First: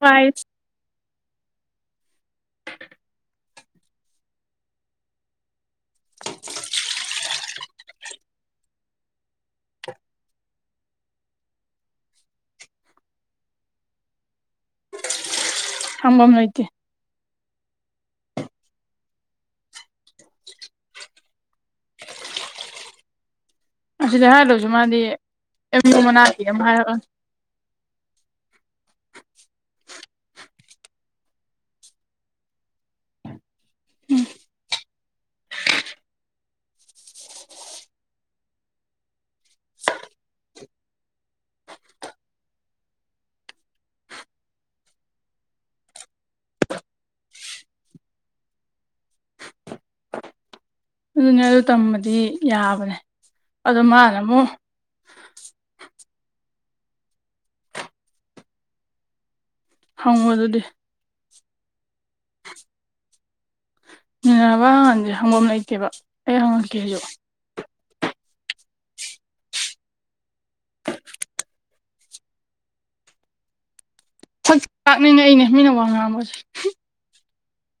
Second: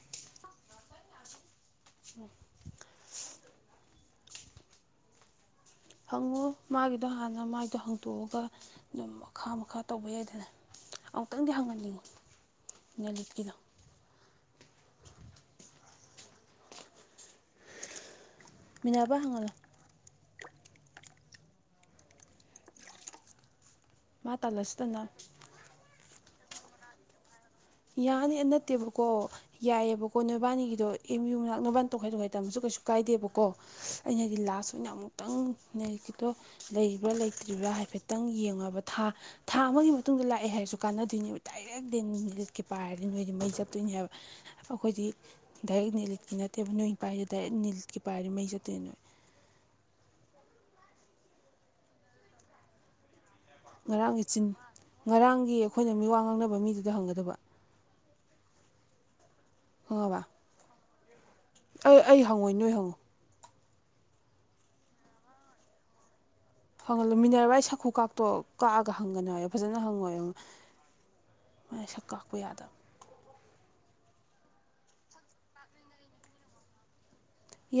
five ꯎꯝ ꯍꯪꯉꯨ ꯃꯥꯒꯤꯗꯣ ꯍꯥꯟꯅ ꯑꯗꯨꯅ ꯃꯥꯏꯗꯣ ꯍꯥꯡꯇꯣꯛꯑꯒ ꯑꯗꯨꯝ ꯃꯈꯥ ꯃꯈꯥ ꯇꯧꯕ ꯌꯥꯏꯗꯅ ꯑꯃꯨꯛꯇꯪꯗꯤ ꯍꯪꯉꯛꯈꯤꯒꯦ ꯅꯦꯂꯤꯠꯀꯤꯗꯣ ꯊꯝꯕꯝ ꯂꯩꯇꯦ ꯃꯤꯅꯥꯕ ꯍꯪꯍꯜꯂꫭ ꯃꯥ ꯑꯁꯤꯗ ꯍꯥꯏꯔ ꯂꯣꯏꯁꯨ ꯇꯜꯂꯁꯨ ꯇꯟꯅ ꯃꯥꯗꯤ ꯑꯦꯝ ꯌꯨ ꯃꯅꯥꯛꯀꯤ ꯑꯝ ꯍꯥꯏꯔꯒ ꯌꯥꯅꯤ ꯅꯠꯇꯦꯕꯀꯣ ꯌꯥꯏꯑꯕꯀꯣ ꯅꯣꯏꯕꯥꯅꯤꯒꯤꯗꯣ ꯑꯦꯝ ꯌꯨ ꯃꯅꯥꯛ ꯅꯣꯏꯕꯥꯟ ꯇꯣꯈꯥꯏ ꯇꯣꯈꯥꯏ ꯇꯝꯕꯁꯨ ꯀꯩ ꯀꯩꯁꯨ ꯀꯥꯏꯗꯦꯕꯀꯣ ꯎꯝ ꯑꯩꯅꯗꯤ ꯂꯥꯁ ꯑꯣꯏꯅ ꯑꯃꯨꯛꯇꯪꯗꯣ ꯂꯩꯔꯤꯕ꯭ꯔꯥ ꯂꯩꯇ꯭ꯔꯤꯕ꯭ꯔꯥ ꯍꯥꯏꯐꯦꯠꯇꯪ ꯌꯦꯡꯉꯕ ꯊꯥ ꯊꯥ ꯑꯃꯒꯤ ꯃꯇꯨꯡꯗ ꯂꯥꯛꯑꯦ ꯍꯥꯏꯔꯁꯨ ꯀꯥꯟꯅꯗꯣꯏꯅꯦꯕ ꯗꯥꯏꯔꯦꯛ ꯗ ꯀꯦ ꯄꯥꯏꯔꯗꯤ ꯅꯣꯏꯗꯤ ꯃꯩ ꯆꯞꯠꯇꯣꯏꯅꯦ ꯍꯥꯏꯕ ꯑꯩꯈꯣꯏꯗꯤ ꯗꯥꯏꯔꯦꯛ ꯅ ꯂꯤꯠꯀꯤ ꯅꯠꯇꯦꯕ ꯅꯣꯏ ꯄꯥꯏꯔꯤꯁꯦ ꯗꯥꯏꯔꯦꯛ ꯅꯤꯜꯀꯤ ꯄꯥꯏꯔꯤ ꯃꯩ ꯆꯠꯇꯦ ꯅꯣꯏ [unintelligible] ꯑꯗꯨꯅꯦ ꯑꯗꯨ ꯇꯝꯕꯗꯤ ꯌꯥꯕꯅꯦ ꯑꯗꯣ ꯃꯥꯅ ꯉꯔꯥꯡꯒꯤ ꯆꯤꯟ ꯑꯃꯨꯛ ꯉꯔꯥꯡꯒꯤ ꯑꯩꯈꯣꯏꯅ ꯃꯤ ꯋꯥ ꯉꯥꯡꯅꯕ ꯃꯤꯗꯨꯗ ꯍꯪꯒꯗꯕ ꯍ ꯈꯪꯉꯕ ꯑꯗꯨꯗꯤ ꯑꯩ ꯑꯩ ꯍꯪꯉꯣꯏ ꯅꯣꯏ ꯍꯪꯉꯨ ꯅꯤꯔꯕꯥꯟꯁꯦ ꯍꯪꯒꯣꯝ ꯂꯩꯇꯦꯕ ꯑꯩ ꯍꯪꯉꯛꯀꯦ ꯑꯩꯁꯨ ꯐꯪꯍꯜꯂꯨꯃꯤꯟꯅꯔꯕ ꯑꯩ ꯁꯥꯛꯈꯨ ꯀꯥꯇꯣ ꯀꯛꯑꯒ ꯍꯪꯒꯅꯣꯏ ꯍꯥꯏꯕ ꯐꯖꯅ ꯍꯪꯉꯣꯏꯕ ꯃꯅ ꯁꯛ ꯀꯥꯛꯄ ꯌꯥꯗꯕ ꯁꯛ ꯆꯥꯛꯅꯤꯅꯦ ꯑꯩꯅꯦ ꯃꯤꯅ ꯋꯥ ꯉꯥꯡꯝꯕꯁꯦ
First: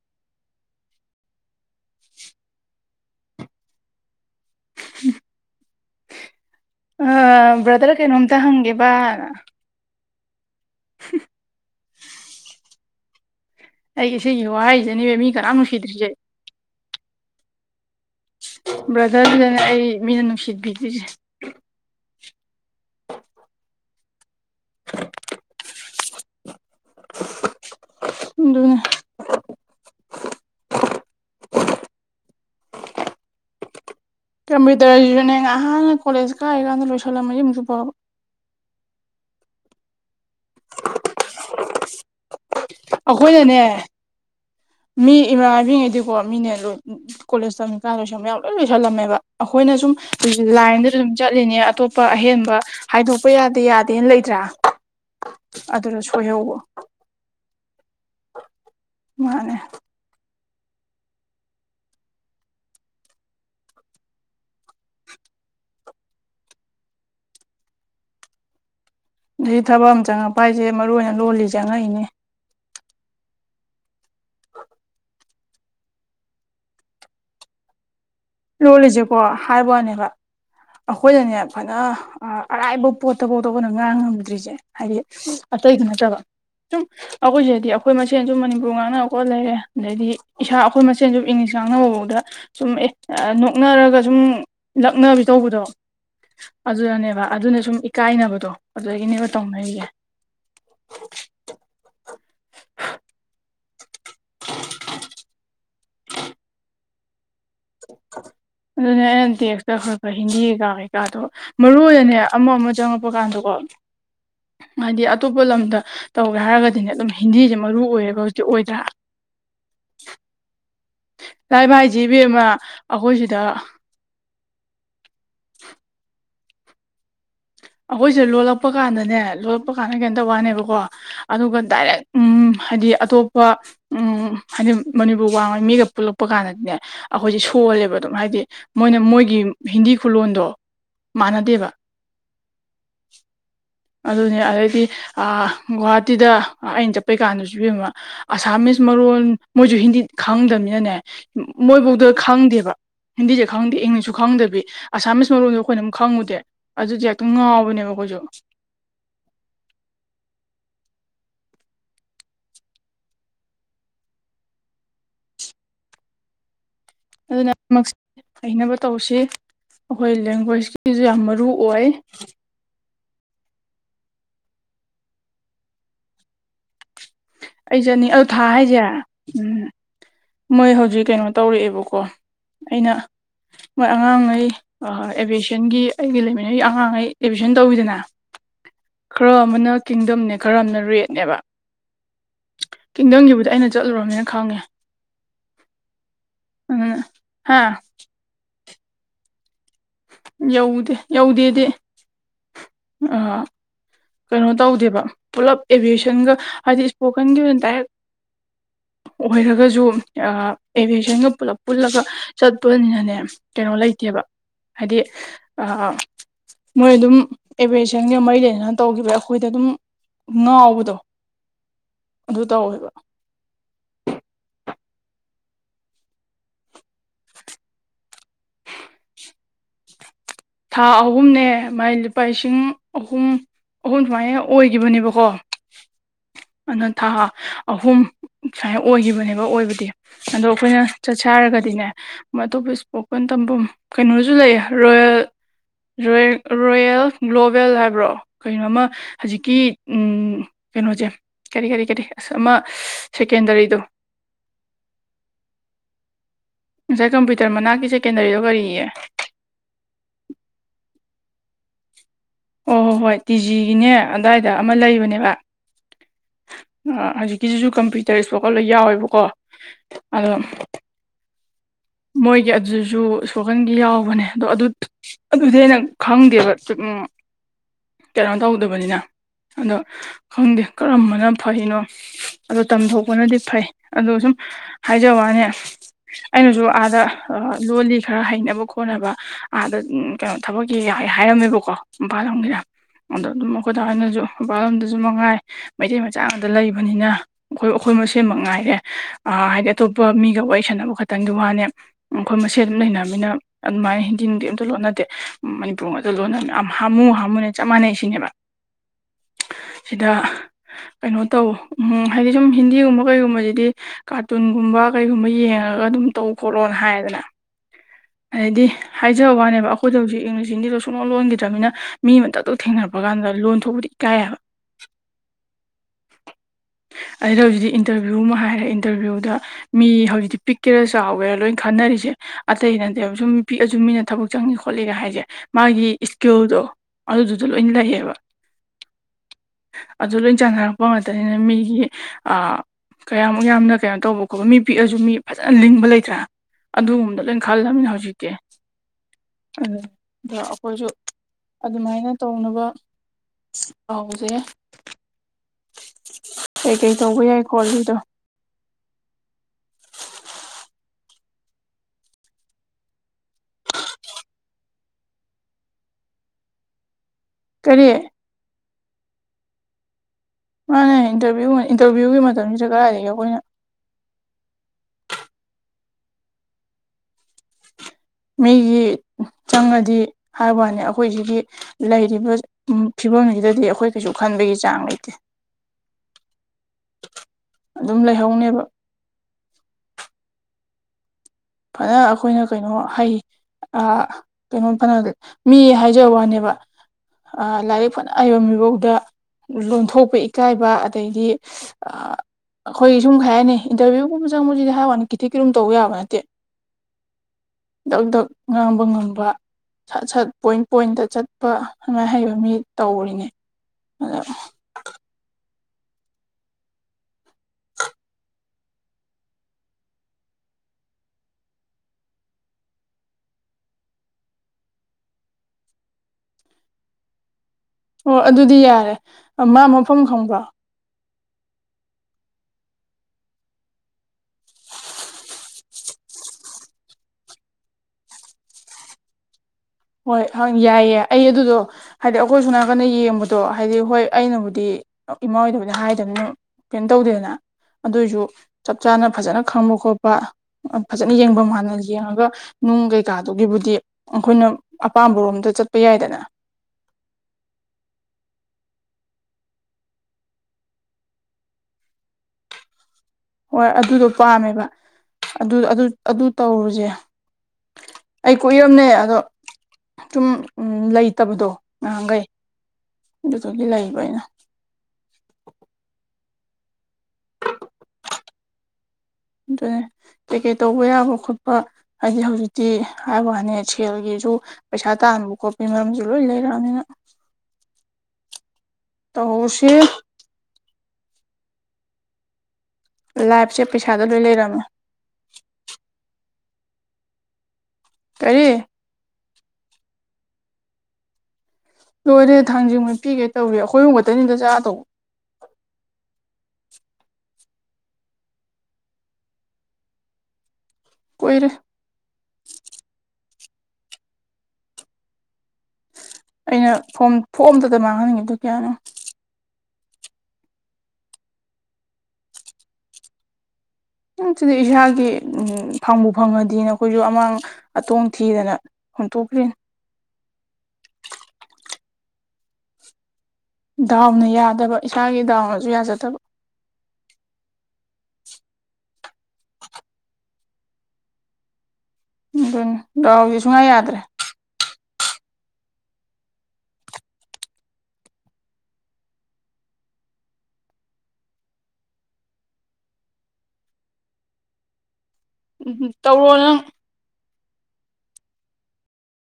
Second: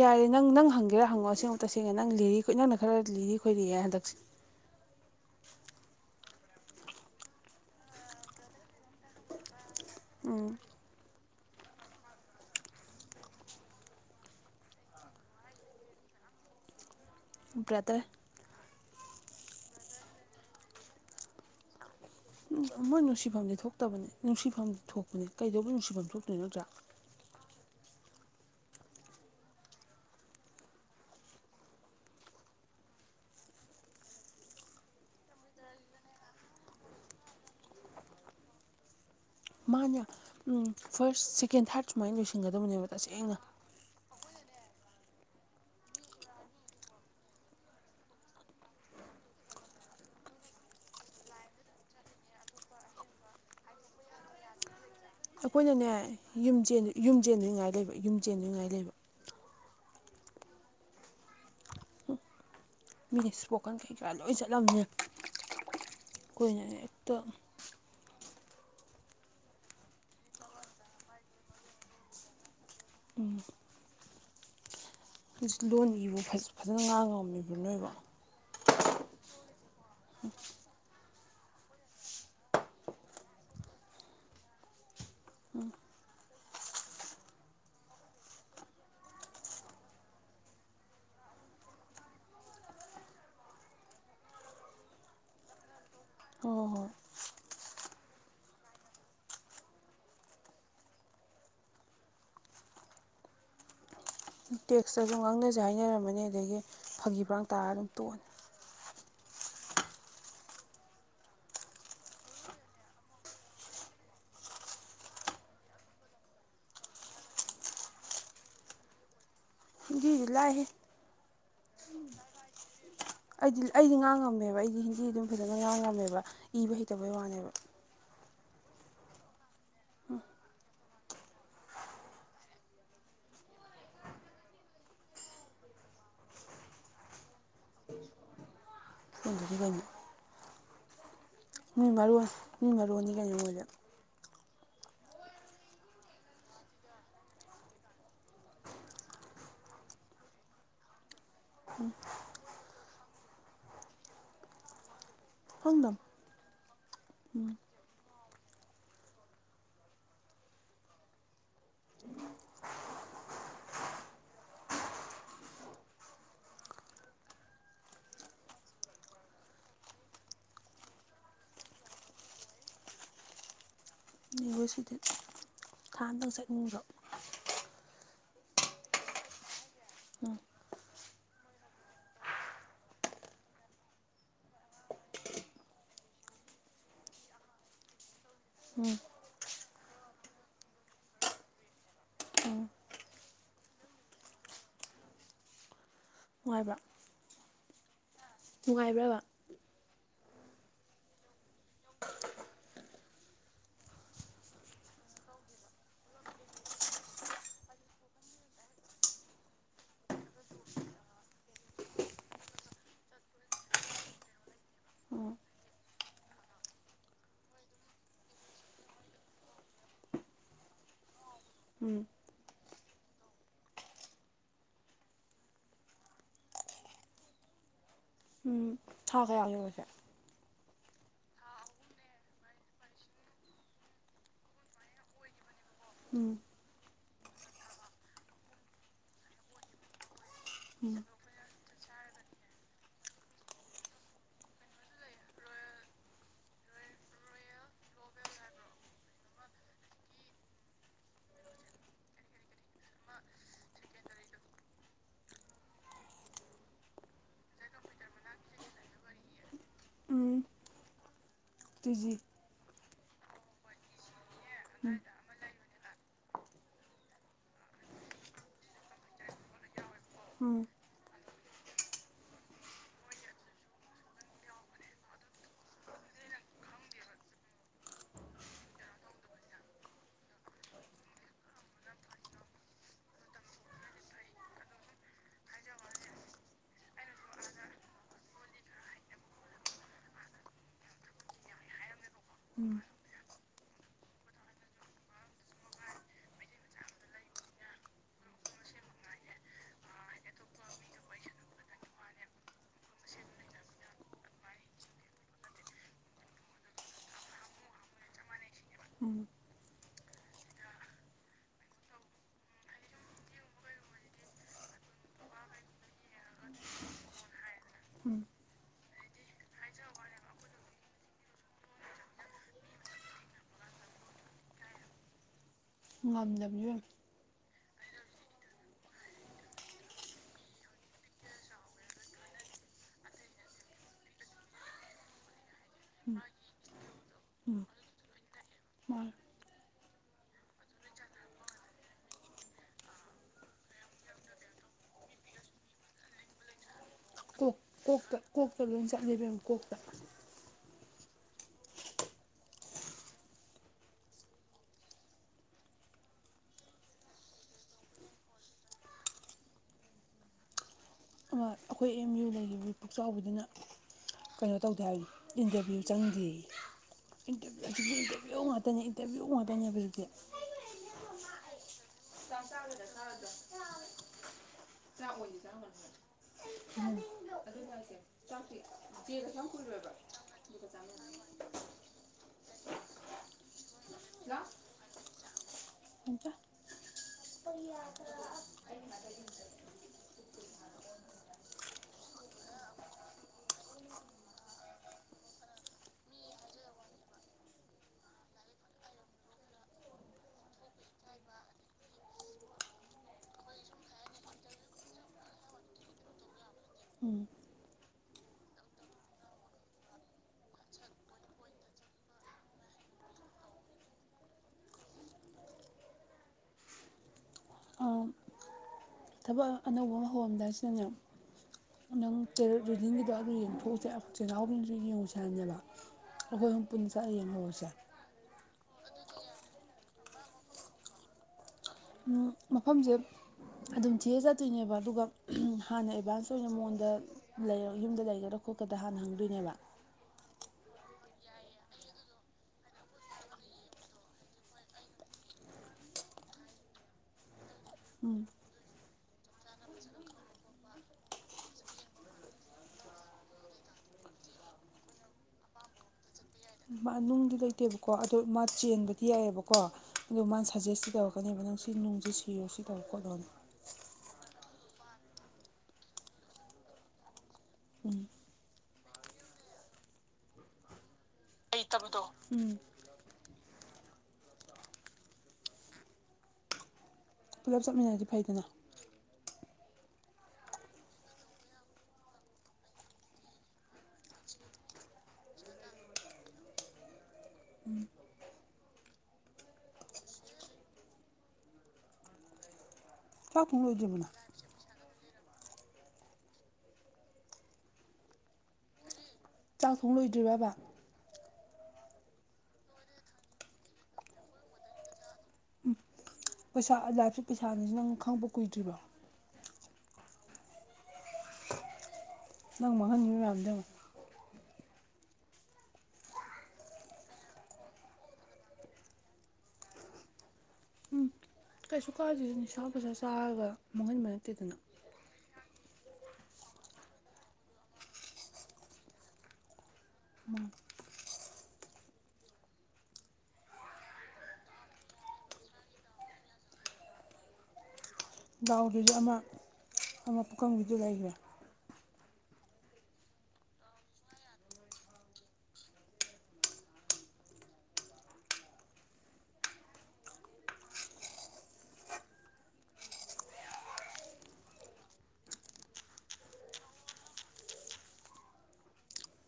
ꯌꯥꯔꯦ ꯅꯪ ꯅꯪ ꯍꯪꯒꯦꯔꯥ ꯍꯪꯉꯛꯑꯣꯁꯦꯡꯃꯛ ꯇꯁꯦꯡꯅ ꯅꯪ ꯂꯤꯔꯤ ꯈꯣꯏ ꯅꯪꯅ ꯈꯔ ꯂꯤꯔꯤ ꯈꯣꯏꯔꯤ ꯌꯥ ꯍꯟꯗꯛꯁꯦ ꯎꯝ ꯑ ꯕ꯭ꯔꯗꯔ ꯀꯩꯅꯣꯝꯇ ꯍꯪꯒꯦꯕ ꯎꯝ [unintelligible] ꯑꯩ ꯏꯁꯩꯒꯤ ꯋꯥ ꯍꯩꯖꯅꯦꯕ ꯃꯤ ꯀꯅꯥꯝ ꯅꯨꯡꯁꯤꯗ꯭ꯔꯤꯁꯦ ꯭ꯔꯇ ꯕ꯭ꯔꯗꯔꯗꯨꯗꯅꯦ ꯑꯩ ꯃꯤꯅ ꯅꯨꯡꯁꯤꯠꯕꯤꯗꯣꯏꯁꯦ ꯎ ꯃꯣꯏ ꯅꯨꯡꯁꯤꯐꯝꯗꯤ ꯊꯣꯛꯇꯕꯅꯤ ꯅꯨꯡꯁꯤꯐꯝ ꯊꯣꯛꯄꯅꯦ ꯀꯩꯗꯧꯕ ꯅꯨꯡꯁꯤ ꯐꯐꯝ ꯊꯣꯛꯇꯣꯏ ꯅꯠꯇ꯭ꯔꯥ ꯑꯗꯨꯅꯦ ꯀꯝꯄ꯭ꯌꯨꯇꯔ ꯑꯍꯥꯡꯅ ꯀꯣꯂꯦꯖ ꯀꯥꯏꯔꯤꯀꯥꯟꯗ ꯂꯣꯏꯁꯤꯜꯂꯝꯃꯦ ꯑꯃꯨ ꯄꯥꯎꯕ ꯃꯥꯅ ꯐꯥꯔꯁ ꯁꯦꯀꯦꯟ ꯊꯥꯔꯠ ꯁꯨꯃꯥꯏꯅ ꯂꯣꯏꯁꯤꯟꯒꯗꯕꯅꯦꯕ ꯇꯁꯦꯡꯅ ꯑꯩꯈꯣꯏꯅꯅꯦ ꯃꯤ ꯏꯃꯥ ꯏꯕꯤꯉꯩꯗꯤꯀꯣ ꯃꯤꯅꯦ ꯀꯣꯂꯦꯖ ꯇꯀꯥ ꯂꯣꯏꯁꯜ ꯃꯌꯥꯝ ꯂꯣꯏ ꯂꯣꯏꯁꯜꯂꯝꯃꯦꯕ ꯑꯩꯈꯣꯏꯅ ꯑꯩꯅ ꯁꯨꯝ ꯂꯥꯏꯟꯗꯁꯨ ꯁꯨꯝ ꯆꯠꯂꯤꯅꯦ ꯑꯇꯣꯞꯄ ꯑꯍꯦꯟꯕ ꯍꯥꯏꯗꯣꯛꯄ ꯌꯥꯗꯦ ꯌꯥꯗꯦꯅ ꯂꯩꯇ꯭ꯔꯥ [unintelligible] ꯑꯩꯈꯣꯏꯅꯅꯦ ꯑꯗꯨꯗ ꯁꯣꯏꯍꯧꯕ ꯌꯨꯝ ꯆꯦꯟꯅꯤꯡꯉꯥꯏ ꯂꯩꯕ ꯌꯨꯝ ꯆꯦꯟꯗꯉꯥꯏ ꯂꯩꯕ ꯃꯥꯅꯦ ꯃꯤꯅ ꯏꯁꯄꯣꯀꯟ ꯀꯩꯀꯔꯥ ꯂꯣꯏ ꯆꯠꯂꯝꯅꯦ ꯀꯣꯏ ꯉꯛꯇꯣ ꯑꯗꯒꯤ ꯊꯕꯛ ꯑꯃ ꯆꯪꯉꯛꯄ ꯍꯥꯏꯁꯦ ꯃꯔꯨ ꯑꯣꯏꯅ ꯂꯣꯜꯂꯤ ꯆꯪꯉꯛꯏꯅꯦ ꯎꯝ ꯍꯧ ꯂꯣꯟ ꯏꯕꯨ ꯐꯖꯅ ꯉꯥꯡ ꯉꯝꯃꯤꯕ꯭ꯔꯥ ꯅꯣꯏꯕ ꯂꯣꯜꯂꯤꯁꯦꯀꯣ ꯍꯥꯏꯕꯅꯦꯕ ꯑꯩꯈꯣꯏꯗꯅꯦ ꯐꯖꯅ ꯑꯔꯥꯏꯕ ꯄꯣꯠꯇꯐꯥꯎꯗꯅ ꯉꯥꯡ ꯉꯝꯗ꯭ꯔꯤꯁꯦ ꯍꯥꯏꯗꯤ ꯑꯇꯩꯗ ꯅꯠꯇꯕ ꯁꯨꯝ ꯑꯩꯈꯣꯏꯁꯤꯗꯗꯤ ꯑꯩꯈꯣꯏ ꯃꯁꯦꯟꯁꯨ ꯃꯅꯤꯄꯨꯔ ꯉꯥꯡꯅꯕꯀꯣ ꯂꯩꯔꯦ ꯑꯗꯩꯗꯤ ꯏꯁꯥ ꯑꯩꯈꯣꯏ ꯃꯁꯦꯟꯁꯨ ꯏꯪꯂꯤꯁ ꯉꯥꯡꯅꯕ ꯐꯥꯎꯗ ꯁꯨꯝ ꯑꯦ ꯅꯣꯛꯅꯔꯒ ꯁꯨꯝ ꯂꯛꯅꯕꯤ ꯇꯧꯕꯗꯣ ꯍꯣꯏ ꯍꯣꯏ ꯑꯗꯨꯅꯅꯦꯕ ꯑꯗꯨꯅ ꯁꯨꯝ ꯏꯀꯥꯏꯅꯕꯗꯣ ꯑꯗꯨꯗꯒꯤꯅꯦꯕ ꯇꯧꯅꯔꯤꯌꯦꯦ [unintelligible] ꯇꯦꯛꯁꯇꯁꯨ ꯉꯥꯡꯅꯁꯦ ꯍꯥꯏꯅꯔꯝꯃꯅꯤ ꯑꯗꯒꯤ ꯐꯥꯒꯤ ꯄ꯭ꯔꯥꯡ ꯇꯥꯔ ꯑꯗꯨꯝ ꯇꯣꯛꯑꯅꯤ ꯑꯗꯨꯅꯦ ꯑꯩꯅ ꯇꯦꯛꯁꯇꯈꯔꯛꯄ ꯍꯤꯟꯗꯤ ꯀꯩꯀꯥ ꯀꯩꯀꯥꯗꯣ ꯃꯔꯨ ꯑꯣꯏꯅꯅꯦ ꯑꯃ ꯑꯃ ꯆꯪꯉꯛꯄ ꯀꯥꯟꯗꯀꯣ ꯍꯥꯏꯗꯤ ꯑꯇꯣꯞꯄ ꯂꯝꯗ ꯇꯧꯒ꯭ꯔꯦ ꯍꯥꯏꯔꯒꯗꯤꯅꯦ ꯑꯗꯨꯝ ꯍꯤꯟꯗꯤꯁꯦ ꯃꯔꯨ ꯑꯣꯏꯔꯒ ꯍꯧꯖꯤꯛ ꯑꯣꯏꯗ꯭ꯔꯥ ꯎ ꯂꯑꯍꯦ ꯂꯥꯏꯚꯥꯏ ꯖꯤꯕꯦꯝꯃ ꯑꯩꯗꯤ ꯑꯩꯗꯤ ꯉꯥꯡꯉꯝꯃꯦꯕ ꯑꯩꯗꯤ ꯍꯤꯟꯗꯤ ꯑꯗꯨꯝ ꯐꯖꯅ ꯉꯥꯡꯉꯝꯃꯦꯕ ꯏꯕ ꯍꯩ ꯑꯩꯈꯣꯏꯁꯦ ꯂꯣꯜꯂꯛꯄ ꯀꯥꯟꯗꯅꯦ ꯂꯣꯜꯂꯛꯄ ꯀꯥꯟꯗ ꯀꯩꯅ ꯇꯧ ꯋꯥꯅꯦꯕꯀꯣ ꯑꯗꯨꯒ ꯗꯥꯏꯔꯦꯛ ꯎ ꯍꯥꯏꯗꯤ ꯑꯇꯣꯞꯄ ꯎ ꯍꯥꯏꯗꯤ ꯃꯅꯤꯄꯨꯔ ꯋꯥꯡꯃꯩ ꯃꯤꯒ ꯄꯨꯜꯂꯛꯄ ꯀꯥꯟꯗꯗꯤꯅꯦ ꯑꯩꯈꯣꯏꯁꯦ ꯁꯣꯜꯂꯦꯕ ꯑꯗꯨꯝ ꯍꯥꯏꯗꯤ ꯃꯣꯏꯅ ꯃꯣꯏꯒꯤ ꯁꯣꯝꯗꯗꯤ ꯀꯩꯅꯣ ꯍꯤꯟꯗꯤ ꯈꯨꯂꯣꯗꯣ ꯃꯥꯅꯗꯦꯕ ꯃꯤ ꯃꯔꯣꯟ ꯃꯔꯣꯟꯅꯤ ꯀꯩꯅ ꯃꯣꯏꯗ ꯑꯗꯨꯅꯤ ꯑꯗꯩꯗꯤ ꯒꯨꯍꯥꯇꯤꯗ ꯑꯩꯅ ꯆꯠꯄꯩ ꯀꯥꯟꯗꯁꯨꯕ ꯑꯁꯥꯃꯤꯁ ꯃꯔꯨ ꯃꯣꯏꯁꯨ ꯍꯤꯟꯗꯤ ꯈꯥꯡꯗꯕꯅꯤꯅꯅꯦ ꯃꯣꯏꯐꯧꯗ ꯈꯪꯗꯦꯕ ꯍꯤꯟꯗꯤꯁꯦ ꯈꯪꯗꯦ ꯏꯪꯂꯤꯁꯁꯨ ꯈꯪꯗꯕꯤ ꯑꯁꯥꯃꯤꯁ ꯃꯔꯣꯟꯜꯗꯣ ꯑꯩꯈꯣꯏꯅ ꯑꯗꯨꯝ ꯈꯪꯗꯝ ꯈꯪꯉꯨꯗꯦ ꯑꯗꯨꯗꯤ ꯍꯦꯛꯇꯪ ꯉꯥꯎꯕꯅꯦꯕ ꯑꯩꯈꯣꯏꯁꯨ ꯎꯝ ꯑꯗꯨꯅꯃꯛ ꯍꯩꯅꯕ ꯇꯧꯁꯤ ꯑꯩꯈꯣꯏ ꯂꯦꯡꯒ꯭ꯋꯦꯁꯀꯤꯁꯨ ꯌꯥꯝ ꯃꯔꯨ ꯑꯣꯏ ꯑꯩꯈꯣꯏꯁꯤꯗꯤ ꯊꯥꯗꯪ ꯆꯠꯉꯨꯗꯣ ꯑꯩ ꯆꯠꯅꯤ ꯑꯜ ꯊꯥ ꯍꯥꯏꯁꯦ ꯎꯝ ꯃꯣꯏ ꯍꯧꯖꯤꯛ ꯀꯩꯅꯣ ꯇꯧꯔꯛꯑꯦꯕꯀꯣ ꯑꯩꯅ ꯃꯣꯏ ꯑꯉꯥꯡꯈꯩ ꯑꯦꯚꯁꯟꯒꯤ ꯑꯩꯒꯤ ꯂꯩꯃꯤꯟꯅꯔꯤꯕ ꯑꯉꯥꯡꯈꯩ ꯑꯦꯚꯁꯟ ꯇꯧꯕꯋꯤꯗꯅ ꯈꯔ ꯑꯃꯅ ꯀꯤꯡꯗꯝꯅꯦ ꯈꯔ ꯑꯃꯅ ꯔꯦꯠꯅꯦꯕ ꯀꯤꯡꯗꯝꯒꯤꯕꯨꯗꯤ ꯑꯩꯅ ꯆꯠꯂꯨꯔꯕꯅꯤꯅ ꯈꯪꯉꯦ ꯅꯨꯡꯉꯥꯏꯕ꯭ꯔꯥ ꯎꯝ ꯍꯥꯥ ꯅꯨꯡꯉꯥꯏꯕ꯭ꯔꯕ ꯌꯧꯗꯦ ꯌꯧꯗꯦꯗꯤ ꯑ ꯀꯩꯅꯣ ꯇꯧꯗꯦꯕ ꯄꯨꯂꯞ ꯑꯦꯚꯌꯦꯁꯟꯒ ꯍꯥꯏꯗꯤ ꯏꯁꯄꯣꯔꯀꯟꯒꯤ ꯑꯣꯏꯅ ꯗꯥꯏꯔꯦꯛ [unintelligible] ꯑꯣꯏꯔꯒꯁꯨ ꯑꯦꯚꯌꯦꯁꯟꯒ ꯄꯨꯂꯞ ꯄꯨꯜꯂꯒ ꯆꯠꯄꯅꯤꯅꯅꯦ ꯀꯩꯅꯣ ꯂꯩꯇꯦꯕ ꯍꯥꯏꯗꯤ ꯃꯣꯏ ꯑꯗꯨꯝ ꯑꯦꯚꯔꯦꯁꯟꯒ ꯃꯔꯤ ꯂꯩꯅꯅ ꯇꯧꯈꯤꯕ ꯑꯩꯈꯣꯏꯗ ꯑꯗꯨꯝ ꯉꯥꯎꯕꯗꯣ ꯎꯝ ꯑꯗꯨ ꯇꯧꯋꯦꯕ ꯎꯝ ꯊꯥ ꯈꯔ ꯌꯥꯎ ꯌꯕꯁꯦ ꯊꯥ ꯑꯍꯨꯝꯅꯦ ꯃꯥꯥꯏ ꯂꯨꯄꯥ ꯂꯤꯁꯤꯡ ꯑꯍꯨꯝ ꯑꯍꯨꯝ ꯁꯨꯃꯥꯏꯅ ꯑꯣꯏꯈꯤꯕꯅꯦꯕꯀꯣ ꯎꯝ ꯑꯗꯨꯅ ꯊꯥ ꯑꯍꯨꯝ ꯁꯨꯃꯥꯏꯅ ꯑꯣꯏꯈꯤꯕꯅꯦꯕ ꯑꯣꯏꯕꯗꯤ ꯑꯗꯣ ꯑꯩꯈꯣꯏꯅ ꯆꯠꯁꯦ ꯍꯥꯏꯔꯒꯗꯤꯅꯦ ꯑꯇꯣꯞꯄ ꯏꯁꯄꯣꯀꯟ ꯇꯝꯐꯝ ꯀꯩꯅꯣꯁꯨ ꯂꯩ ꯔꯣꯌꯦꯜ ꯔꯣꯌꯦꯜ ꯒ꯭ꯂꯣꯕꯦꯜ ꯍꯥꯏꯕ꯭ꯔꯣ ꯀꯩꯅꯣꯃ ꯍꯧꯖꯤꯛꯀꯤ ꯀꯩꯅꯣ ꯍꯧ ꯀꯔꯤ ꯀꯔꯤ ꯀꯔꯤ ꯑꯁ ꯑꯃ ꯁꯦꯀꯦꯟꯗꯔꯤꯗꯣ [unintelligible] ꯉꯁꯥꯏ ꯀꯝꯄ꯭ꯌꯨꯇꯔ ꯃꯅꯥꯛꯀꯤ ꯁꯦꯀꯦꯟꯗꯔꯤꯗꯣ ꯀꯔꯤꯌꯦ ꯇꯖꯤ ꯍꯣꯏ ꯍꯣꯏ ꯍꯣꯏ ꯇꯤꯖꯤꯒꯤꯅꯦ ꯑꯏꯗ ꯑꯃ ꯂꯩꯕꯅꯦꯕ ꯍꯧꯖꯤꯛꯀꯤꯁꯤꯁꯨ ꯀꯝꯄ꯭ꯌꯨꯇꯔ ꯏꯁꯄꯣꯔꯀ ꯂꯣꯏ ꯌꯥꯎꯋꯦꯕꯀꯣ ꯑꯂꯝ ꯎꯝ ꯃꯣꯏꯒꯤ ꯑꯗꯨꯁꯨ ꯁꯣꯛꯀꯟꯒꯤ ꯌꯥꯎꯕꯅꯦ ꯑꯗꯣ ꯑꯗꯨꯗꯤ ꯑꯦꯩꯅ ꯈꯪꯗꯦꯕ ꯎ ꯀꯩꯅꯣ ꯇꯧꯗꯕꯅꯤꯅ ꯑꯗꯣ ꯈꯪꯗꯦ ꯀꯔꯝꯕꯅ ꯐꯅꯣ ꯑꯗꯣ ꯇꯝꯊꯣꯛꯄꯅꯗꯤ ꯐꯩ ꯑꯗꯣ ꯁꯨꯝ ꯍꯥꯏꯖ ꯋꯥꯅꯦ ꯑꯩꯅꯁꯨ ꯑꯥꯗ ꯂꯣꯜꯂꯤ ꯈꯔ ꯍꯩꯅꯕ ꯈꯣꯠꯅꯕ ꯑꯥꯗ ꯀꯩꯅꯣ ꯊꯕꯛꯀꯤꯎ ꯑꯩ ꯍꯥꯏꯔꯝꯃꯦꯕꯀꯣ ꯃꯄꯜ ꯂꯝꯒꯤꯦ ꯑꯗꯣ ꯑꯗꯨꯝ ꯑꯩꯣꯏꯗꯥ ꯍꯅꯁꯨ ꯃꯄꯥꯟ ꯂꯝꯗꯁꯨ ꯃꯉꯥꯏ ꯃꯩꯇꯩ ꯃꯆꯥ ꯑꯃꯗ ꯂꯩꯕꯅꯤꯅ ꯑꯩꯈꯣꯏ ꯑꯩꯈꯣꯏ ꯃꯁ ꯃ ꯉꯥꯏ ꯁꯦ ꯍꯥꯏꯗꯤ ꯑꯇꯣꯞꯄ ꯃꯤꯒ ꯋꯥꯔꯤ ꯋꯥꯔꯤ ꯁꯥꯟꯅꯕ ꯈꯛꯇꯪꯗꯤ ꯋꯥꯅꯦ ꯑꯩꯈꯣꯏ ꯃꯁꯦꯜ ꯂꯩꯃꯤꯅ ꯑꯗꯨꯃꯥꯏꯅ ꯍꯤꯟꯗꯤꯅꯨꯡꯗꯤ ꯑꯝꯇ ꯂꯣꯟꯅꯗꯦ ꯃꯅꯤꯄꯨꯔ ꯉꯇ ꯂꯣꯟꯅ ꯃꯌꯥꯝ ꯍꯥꯃꯨ ꯍꯥꯃꯨꯅꯦ ꯆꯞ ꯃꯥꯟꯅꯩ ꯁꯤꯅꯦꯕ ꯎꯝ ꯁꯤꯗ ꯀꯩꯅꯣ ꯇꯧ ꯎꯝ ꯍꯥꯏꯗꯤ ꯁꯨꯝ ꯍꯤꯟꯗꯤꯒꯨꯝꯕ ꯀꯩꯒꯨꯝꯕꯁꯤꯗꯤ ꯀꯥꯔꯇꯨꯟꯒꯨꯝꯕ ꯀꯩꯒꯨꯝꯕ ꯌꯦꯡꯉ ꯈꯔꯒ ꯑꯗꯨꯝ ꯇꯧ ꯈꯣꯠꯂꯣꯅ ꯍꯥꯏꯗꯅ ꯑꯗꯩꯗꯤ ꯍꯥꯏꯖꯕ ꯋꯥꯅꯦꯕ ꯑꯩꯈꯣꯏꯗ ꯍꯧꯖꯤꯛ ꯏꯪꯂꯤꯁ ꯍꯤꯟꯗꯤꯗꯣ ꯁꯨꯡꯂꯥꯎ ꯂꯣꯟꯈꯤꯗ꯭ꯔꯕꯅꯤꯅ ꯃꯤ ꯑꯃꯇꯛꯇ ꯊꯦꯡꯅꯔꯛꯄ ꯀꯥꯟꯗ ꯂꯣꯟ ꯊꯣꯛꯄꯗꯤ ꯀꯌꯥ ꯉꯝꯗꯕꯤꯁꯨ ꯁꯤꯗ ꯍꯧꯖꯤꯛꯇꯤ ꯏꯟꯇꯔꯚꯤꯌꯨ ꯑꯃ ꯍꯥꯏꯔꯦ ꯏꯟꯇꯔꯚꯤꯌꯨꯗ ꯃꯤ ꯍꯧꯖꯤꯛꯇꯤ ꯄꯤꯛꯀꯦꯔꯥ ꯆꯥꯎꯋꯦꯔ ꯂꯣꯏꯅ ꯈꯟꯅꯔꯤꯁꯦ ꯑꯇꯩ ꯅꯠꯇꯦꯕ ꯁꯨꯝꯄꯤ ꯑꯁꯨꯨꯝ ꯃꯤꯅ ꯊꯕꯛ ꯆꯪꯉ ꯈꯣꯠꯂꯤꯒ ꯍꯥꯏꯁꯦ ꯃꯥꯒꯤ ꯏꯁꯀꯤꯜꯗꯣ ꯑꯗꯨꯗꯨꯗꯂꯣ ꯏꯟꯂ ꯍꯦꯕ ꯃꯥꯅ ꯑꯗꯨ ꯂꯣꯏ ꯆꯥꯟꯅꯔꯛꯄ ꯃꯇꯝꯅꯤꯅ ꯃꯤꯒꯤ ꯀꯌꯥꯃꯨꯛ ꯌꯥꯝꯅ ꯀꯩꯅꯣ ꯇꯧꯕ ꯈꯣꯠꯄ ꯃꯤ ꯄꯤꯛꯑꯁꯨ ꯃꯤ ꯐꯖꯅ ꯂꯤꯡꯕ ꯂꯩꯇ꯭ꯔꯥ ꯑꯗꯨꯒꯨꯝꯕꯗ ꯂꯩ ꯀꯣꯛ ꯈꯜꯂꯕꯅꯤ ꯀꯣꯛꯇ ꯍꯧꯖꯤꯛꯀꯤ ꯑ ꯀꯣꯛꯇ ꯂꯣꯏ ꯆꯠꯂꯦ ꯏꯕꯦꯝꯃ ꯀꯣꯛꯇ ꯑꯗ ꯑꯩꯈꯣꯏꯁꯨ ꯑꯗꯨꯃꯥꯏꯅ ꯇꯧꯅꯕ ꯄꯥꯎꯖꯩ ꯀꯩꯀꯩ ꯇꯧꯕ ꯌꯥꯏ ꯀꯣꯜꯂꯤꯗ [inaudible] ꯑꯃ ꯑꯩꯈꯣꯏ ꯑꯦꯝ ꯌꯨ ꯄꯨꯛꯆꯥꯎꯕꯤꯗꯨꯅ ꯀꯩꯅꯣ ꯇꯧꯗꯦ ꯍꯥꯏꯕ ꯏꯟꯇꯔꯚꯤꯌꯨ ꯆꯪꯗ꯭ꯔꯤ ꯏꯟꯚ ꯀꯔꯤ ꯏꯟꯇꯔꯚꯤꯌꯨ ꯉꯥꯛꯇꯅꯦ ꯏꯟꯇꯔꯚꯌꯨ ꯉꯥꯛꯇꯅꯦ ꯍꯥꯏ ꯍꯧꯖꯤꯛꯇꯤ ꯃꯥꯅꯦ ꯏꯚꯨ ꯏꯟꯇꯔꯚꯤꯌꯨꯒꯤ ꯃꯇꯝꯁꯤꯗ ꯀꯗꯥꯏꯗꯒꯤꯒꯦ ꯑꯩꯈꯣꯏꯅ [inaudible] ꯃꯤꯒꯤ ꯆꯪꯉꯗꯤ ꯍꯥꯏꯕ ꯋꯥꯅꯤ ꯑꯩꯈꯣꯏꯁꯤꯒꯤ ꯂꯩꯔꯤꯕ ꯂꯣꯟꯁꯤꯗꯗꯤ ꯑꯩꯈꯣꯏ ꯀꯩꯁꯨ ꯈꯟꯕꯒꯤ ꯆꯥꯡ ꯂꯩꯇꯦ ꯏꯇ [inaudible] ꯑꯗꯨꯝ ꯂꯩꯍꯧꯅꯦꯕ ꯐꯖꯅ ꯑꯩꯈꯣꯏꯅ ꯀꯩꯅꯣ ꯍꯩ ꯑ ꯀꯩꯣꯝ ꯐꯅ ꯃꯤ ꯍꯥꯏꯖꯕ ꯋꯥꯅꯦꯕ ꯂꯥꯏꯔꯤꯛ ꯐꯅ ꯍꯩꯕ ꯃꯤꯕꯧꯗ ꯂꯣꯟꯊꯣꯛꯄ ꯏꯀꯥꯏꯕ ꯑꯗꯩꯗꯤ ꯑꯩꯈꯣꯏ ꯁꯨꯝ ꯍꯥꯏꯔꯅꯤ ꯏꯟꯇꯔꯚꯤꯌꯨꯒꯨꯝꯕ ꯆꯪꯕꯁꯤꯗꯤ ꯍꯥꯏꯔ ꯋꯥꯅꯤꯤ ꯀꯤꯔꯝ ꯇꯧ ꯌꯥꯕ ꯅꯠꯇꯦ ꯎꯝ ꯇꯞ ꯇꯞ ꯉꯥꯡꯕ ꯉꯝꯕ ꯠ ꯁꯠ ꯄꯣꯏꯟ ꯄꯣꯏꯟꯇ ꯆꯠꯄ ꯉꯥꯏ ꯍꯩꯕ ꯃꯤ ꯇꯧꯔꯤꯉꯩ ꯑ ꯎꯝ [inaudible] ꯊꯕꯛ ꯑꯅꯧꯕ ꯑꯃ ꯍꯧꯑꯝꯗꯥꯏꯁꯤꯗꯅꯦ ꯅꯪ ꯔꯦꯅꯤꯡꯡꯒꯤꯗꯣ ꯑꯗꯨ ꯌꯦꯡꯊꯣꯛꯎꯁꯦ ꯆꯩꯔꯥꯎꯗꯨꯅꯁꯨ ꯌꯦꯡꯉꯁꯤꯔꯅꯦꯦꯕ ꯑꯩꯈꯣꯏ ꯑꯃꯨ ꯄꯨꯟꯁꯥ ꯌꯦꯡꯍꯧꯁꯦ ꯑꯣ ꯑꯗꯨꯗꯤ ꯌꯥꯔꯦ ꯃꯥ ꯃꯐꯝ ꯈꯪꯕ꯭ꯔꯣ ꯃꯐꯝꯁꯦ ꯑꯗꯨꯝ ꯊꯤꯔ ꯆꯠꯇꯣꯏꯅꯦꯕ ꯑꯗꯨꯒ ꯍꯥꯟꯅ ꯑꯦꯗꯚꯥꯟꯁ ꯑꯣꯏꯅ ꯃꯉꯣꯟꯗ ꯌꯨꯝꯗ ꯂꯩꯒꯔ ꯀꯣꯠꯀꯗ ꯍꯥꯟꯅ ꯍꯪꯗꯣꯏꯅꯦꯕ ꯍꯣꯏꯪ ꯌꯥꯏꯌꯦ ꯑꯩ ꯑꯗꯨꯗꯣ ꯍꯥꯏꯗꯤ ꯑꯩꯈꯣꯏꯁꯨ ꯅꯥꯀꯟꯗ ꯌꯦꯡꯕꯗꯣ ꯍꯥꯏꯗꯤ ꯍꯣꯏ ꯑꯩꯅꯕꯨꯗꯤ ꯏꯃꯥ ꯑꯣꯏꯗꯕꯗ ꯍꯥꯏꯗꯕꯅꯤ ꯀꯩꯅꯣ ꯇꯧꯗꯦꯗꯅ ꯑꯗꯨ ꯎꯝ ꯑꯣꯏꯁꯨ ꯆꯞ ꯆꯥꯅ ꯐꯖꯅ ꯈꯪꯕ ꯈꯣꯠꯄ ꯐꯖꯅ ꯌꯦꯡꯐꯝ ꯃꯥꯟꯅ ꯌꯦꯡꯉꯒ ꯅꯨꯡ ꯀꯩꯀꯥꯗꯨꯒꯤꯕꯨꯗꯤ ꯑꯩꯈꯣꯏꯅ ꯑꯄꯥꯝꯕ ꯔꯣꯝꯗ ꯆꯠꯄ ꯌꯥꯏꯗꯅ ꯅꯨꯡꯗꯤ ꯂꯩꯇꯦꯕꯀꯣ ꯑꯗꯣ ꯃꯥ ꯆꯦꯟꯕꯗꯤ ꯌꯥꯏꯑꯕꯀꯣ ꯑꯗꯣ ꯃꯥꯅ ꯁꯖꯦꯁꯇꯤ ꯇꯧꯔꯛꯀꯅꯦꯕ ꯅꯪ ꯁꯤ ꯅꯨꯡꯁꯤ ꯁꯤꯌꯣ ꯁꯤ ꯇꯧ ꯈꯣꯠꯅꯧꯅꯦ ꯍꯣꯏ ꯑꯗꯨꯗꯣ ꯄꯥꯝꯃꯦꯕ ꯑꯗꯨ ꯑꯗꯨ ꯇꯧꯔꯨꯁꯦ ꯑꯩ ꯀꯣꯏꯔꯝꯅꯦ ꯑꯗꯣ ꯁꯨꯝ ꯂꯩ ꯐꯠꯇꯕꯗꯣ ꯂꯩꯇꯕꯗꯣ ꯉꯔꯥꯡꯈꯩ ꯎꯝ ꯑꯗꯨꯗꯒꯤ ꯂꯩꯕ ꯑꯩꯅ ꯄꯨꯂꯞ ꯆꯞꯃꯤꯟꯅꯔꯗꯤ ꯐꯩꯗꯅ ꯑꯗꯨꯅꯤ ꯀꯩꯀꯩ ꯇꯧꯕ ꯌꯥꯕ ꯈꯣꯠꯄ ꯍꯥꯏꯗꯤ ꯍꯧꯖꯤꯛꯇꯤ ꯍꯥꯏꯕ ꯋꯥꯅꯦ ꯁꯦꯜꯒꯤ ꯨ ꯄꯩꯁꯥ ꯇꯥꯟꯕ ꯈꯣꯠꯄꯒꯤ ꯃꯔꯝꯁꯨ ꯂꯣꯏ ꯂꯩꯔꯛꯑꯅꯤꯅ [unintelligible] ꯇꯧ ꯁꯤ ꯆꯥꯛ ꯊꯣꯡ ꯂꯥꯏꯞꯁꯦ ꯂꯣꯏꯗ꯭ꯔꯤꯕꯣ ꯄꯩꯁꯥꯗꯣ ꯅꯪ ꯂꯣꯏ ꯂꯩꯔꯝꯃꯦ ꯀꯔꯤ ꯆꯥꯛ ꯊꯣꯡ ꯂꯣꯏꯗ꯭ꯔꯤꯕꯕ ꯂꯣꯏꯔꯦ ꯊꯥꯡꯖꯤꯡ ꯃꯣꯏ ꯄꯤꯒꯦ ꯇꯧꯔꯤ ꯑꯩꯈꯣꯏ ꯑꯃ ꯈꯛꯇꯅꯤꯗ ꯆꯥꯗꯧꯕ ꯎꯝ ꯄꯩꯁꯥ ꯑꯣꯖꯥꯞꯁꯤ ꯄꯩꯁꯥꯅꯤꯁꯤ ꯅꯪ ꯈꯪꯕ ꯀꯨꯏꯗ꯭ꯔꯤꯕꯣ ꯑꯣꯏꯏꯔ ꯅꯪ ꯃꯥꯡꯍꯟꯉꯕ ꯃꯌꯥꯝꯗ ꯑꯩꯅ ꯐꯣꯝ ꯐꯣꯝ ꯑꯝꯇꯗ ꯃꯥꯡꯍꯟꯅꯤꯡꯉꯤꯗꯨ ꯀꯌꯥꯅꯣ ꯎꯝ ꯀꯩꯁꯨ ꯀꯥꯟꯁꯤꯁꯨ ꯅꯤꯁꯥ ꯐꯖꯥ ꯆꯥꯔꯒ ꯃꯥꯡꯍꯟꯕ ꯁꯤꯗꯤ ꯅꯠꯇꯦꯗꯅ ꯏꯁꯥꯒꯤ ꯎ ꯐꯥꯡꯃ ꯐꯪꯉꯗꯤꯅ ꯑꯩꯈꯣꯏꯁꯨ ꯑꯃꯥꯡ ꯑꯇꯣꯡ ꯊꯤꯗꯅ ꯍꯨꯟꯇꯣꯛꯈꯔ꯭ꯦ ꯎꯝ ꯗꯥꯎꯅ ꯌꯥꯗꯕ ꯏꯁꯥꯒꯤ ꯗꯥꯎꯅꯁꯨ ꯌꯥꯖꯗꯕ ꯗꯥꯥꯎꯗꯨꯁꯨ ꯑꯃ ꯑꯃ ꯄꯨꯀꯪꯁꯨ ꯂꯩꯔꯦ ꯑꯗꯨꯅꯤ ꯗꯥꯎꯁꯨ ꯁꯨꯡꯌꯥꯥ ꯌꯥꯗ꯭ꯔꯦ ꯎꯝ ꯇꯧꯔꯣ ꯅꯪ